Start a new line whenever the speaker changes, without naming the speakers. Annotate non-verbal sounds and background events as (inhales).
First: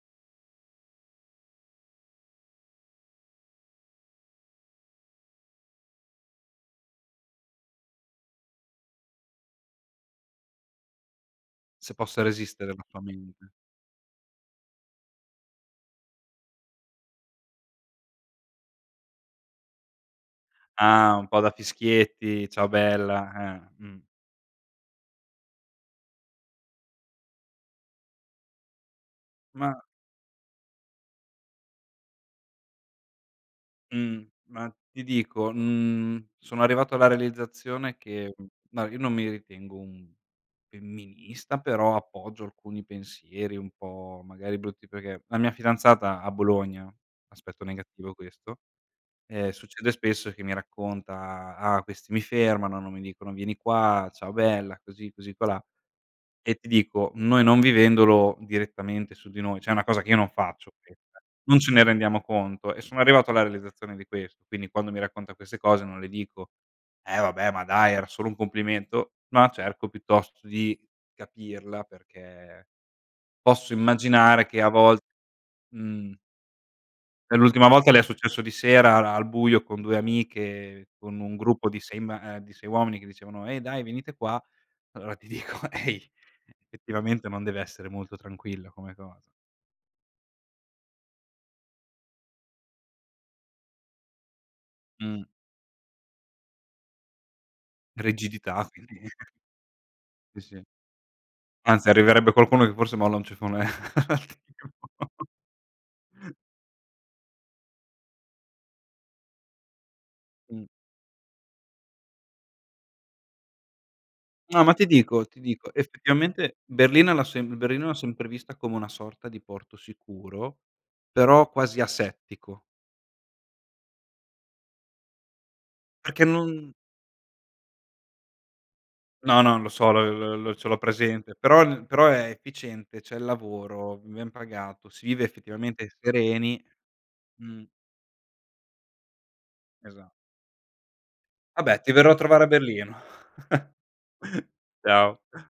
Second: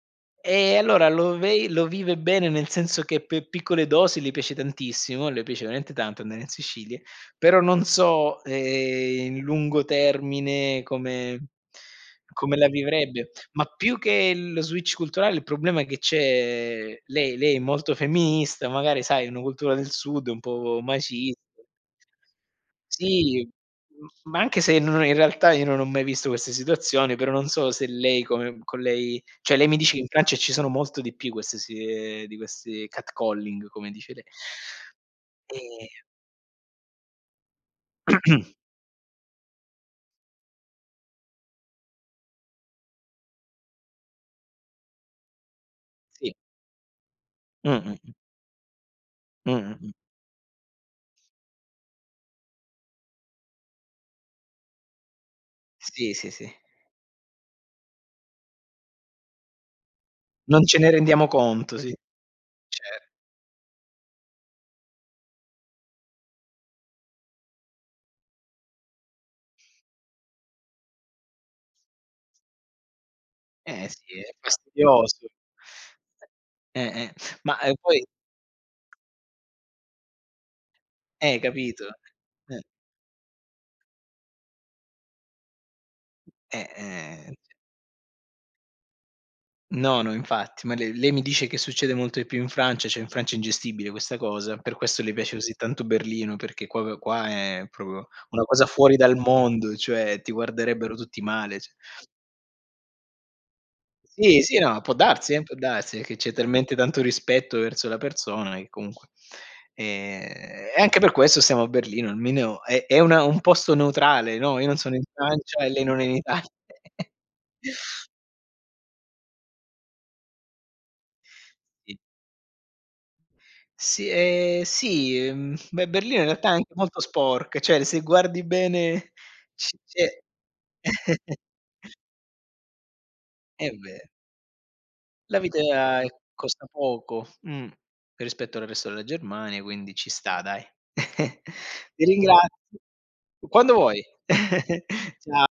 Eh, allora, lo vei lo vive bene, nel senso che, per piccole dosi le piace tantissimo, le piace veramente tanto andare in Sicilia, però non so, ehm, i in lungo termine, come
Se possa
come la
resistere la sua
vivrebbe,
mente.
ma più che lo switch culturale il problema che c'è lei lei è molto femminista, magari, sai, una cultura del Sud, un po'
Ah! Un
macis
po' da fischietti, ciao
sì,
bella, eh, mh.
m ma anche se n no, in realtà io non ho mai visto queste situazioni, però, non so se lei, come con lei cioè lei mi
Ma?
dice, in Francia ci sono molto di più queste si ehm, di questi catcalling, come dice
Mh.
le
Ma ti
(inhales)
dico
e
mhmm, sono arrivato alla realizzazione che,
(clears throat)
no io non mi ritengo un femminista però appoggio alcuni pensieri un po' magari brutti perché la mia fidanzata a
Sì.
Bologna, aspetto
Mh-mh, mh.
negativo questo, ehm,
Mh-mh,
succede
mh.
spesso che mi racconta: "Ah questi mi fermano, non mi dicono vieni qua, ciao bella così così qua là"
Sì, sì, sì.
e ti dico noi non vivendolo direttamente su di noi, cioè è una cosa che io non
Non
faccio
ce ne
questa,
rendiamo
non ce
conto,
ne
sì.
rendiamo conto e sono
Cer
arrivato alla realizzazione di questo, quindi quando mi racconta queste cose non le dico: "Eh vabbè ma dai era solo un complimento", no cerco piuttosto di capirla perché posso
Eh, sì, è
immaginare che a volte,
fastidioso.
mhmm
Eh, eh.
e
Mah,
l'ultima
uhm,
volta le è
poi
successo di sera al buio con 2 amiche con un
Eh
gruppo di
capito?
6 ma e di
Eh.
6 uomini che dicevano: "Ehi dai venite qua", allora ti dico: "Ehi,
Eh,
effettivamente
eh,
non
s
deve essere molto tranquillo come cosa."
No, no, infatti, ma lei lei mi dice che succede molto di più in Francia, cioè, in Francia è ingestibile questa cosa, per questo le
Mh.
piace così tanto Berlino, perché proprio qua è, proprio, una cosa
Rigidità
fuori
quindi
dal
(chuckles)
mondo, cioè, ti
sì, sì.
guarderebbero tutti male ci
Anzi arriverebbe qualcuno che forse molla un ceffone al
Sì, sì,
tipo.
no, può darsi, eh, può darsi, è che c'è talmente tanto rispetto verso la persona, che comunque
Mh.
e, e anche per questo stiamo a Berlino, almeno è è una un posto neutrale, no,
No,
io
ma
non
ti
sono in
dico ti
Francia, e
dico
lei non è in Itali
effettivamente
(chuckles)
Berlino l'ho sem Berlino l'ho sempre vista come una sorta di porto sicuro, però quasi
Sì.
asettico.
Sì ehm, sì, mhmm, beh, Berlino
Perché
in realtà è anche
non
molto sporc cioè, l se guardi bene, (chuckles)
No, non lo
ci
so
c'è
l l l ce l'ho presente, però
(chuckles)
però è efficiente, c'è il
È
lavoro,
ver
ben pagato, si vive
La vita
effettivamente
è
sereni
costa poco,
mh.
mh, rispetto al resto della Germania, quindi ci
Esatto.
sta, dai. (chuckles)
Vabbè ti
Ti
verrò a trovare
ringraz
a Berlino.
quando vuoi!
(chuckles) Ciao.
(chuckles) Cia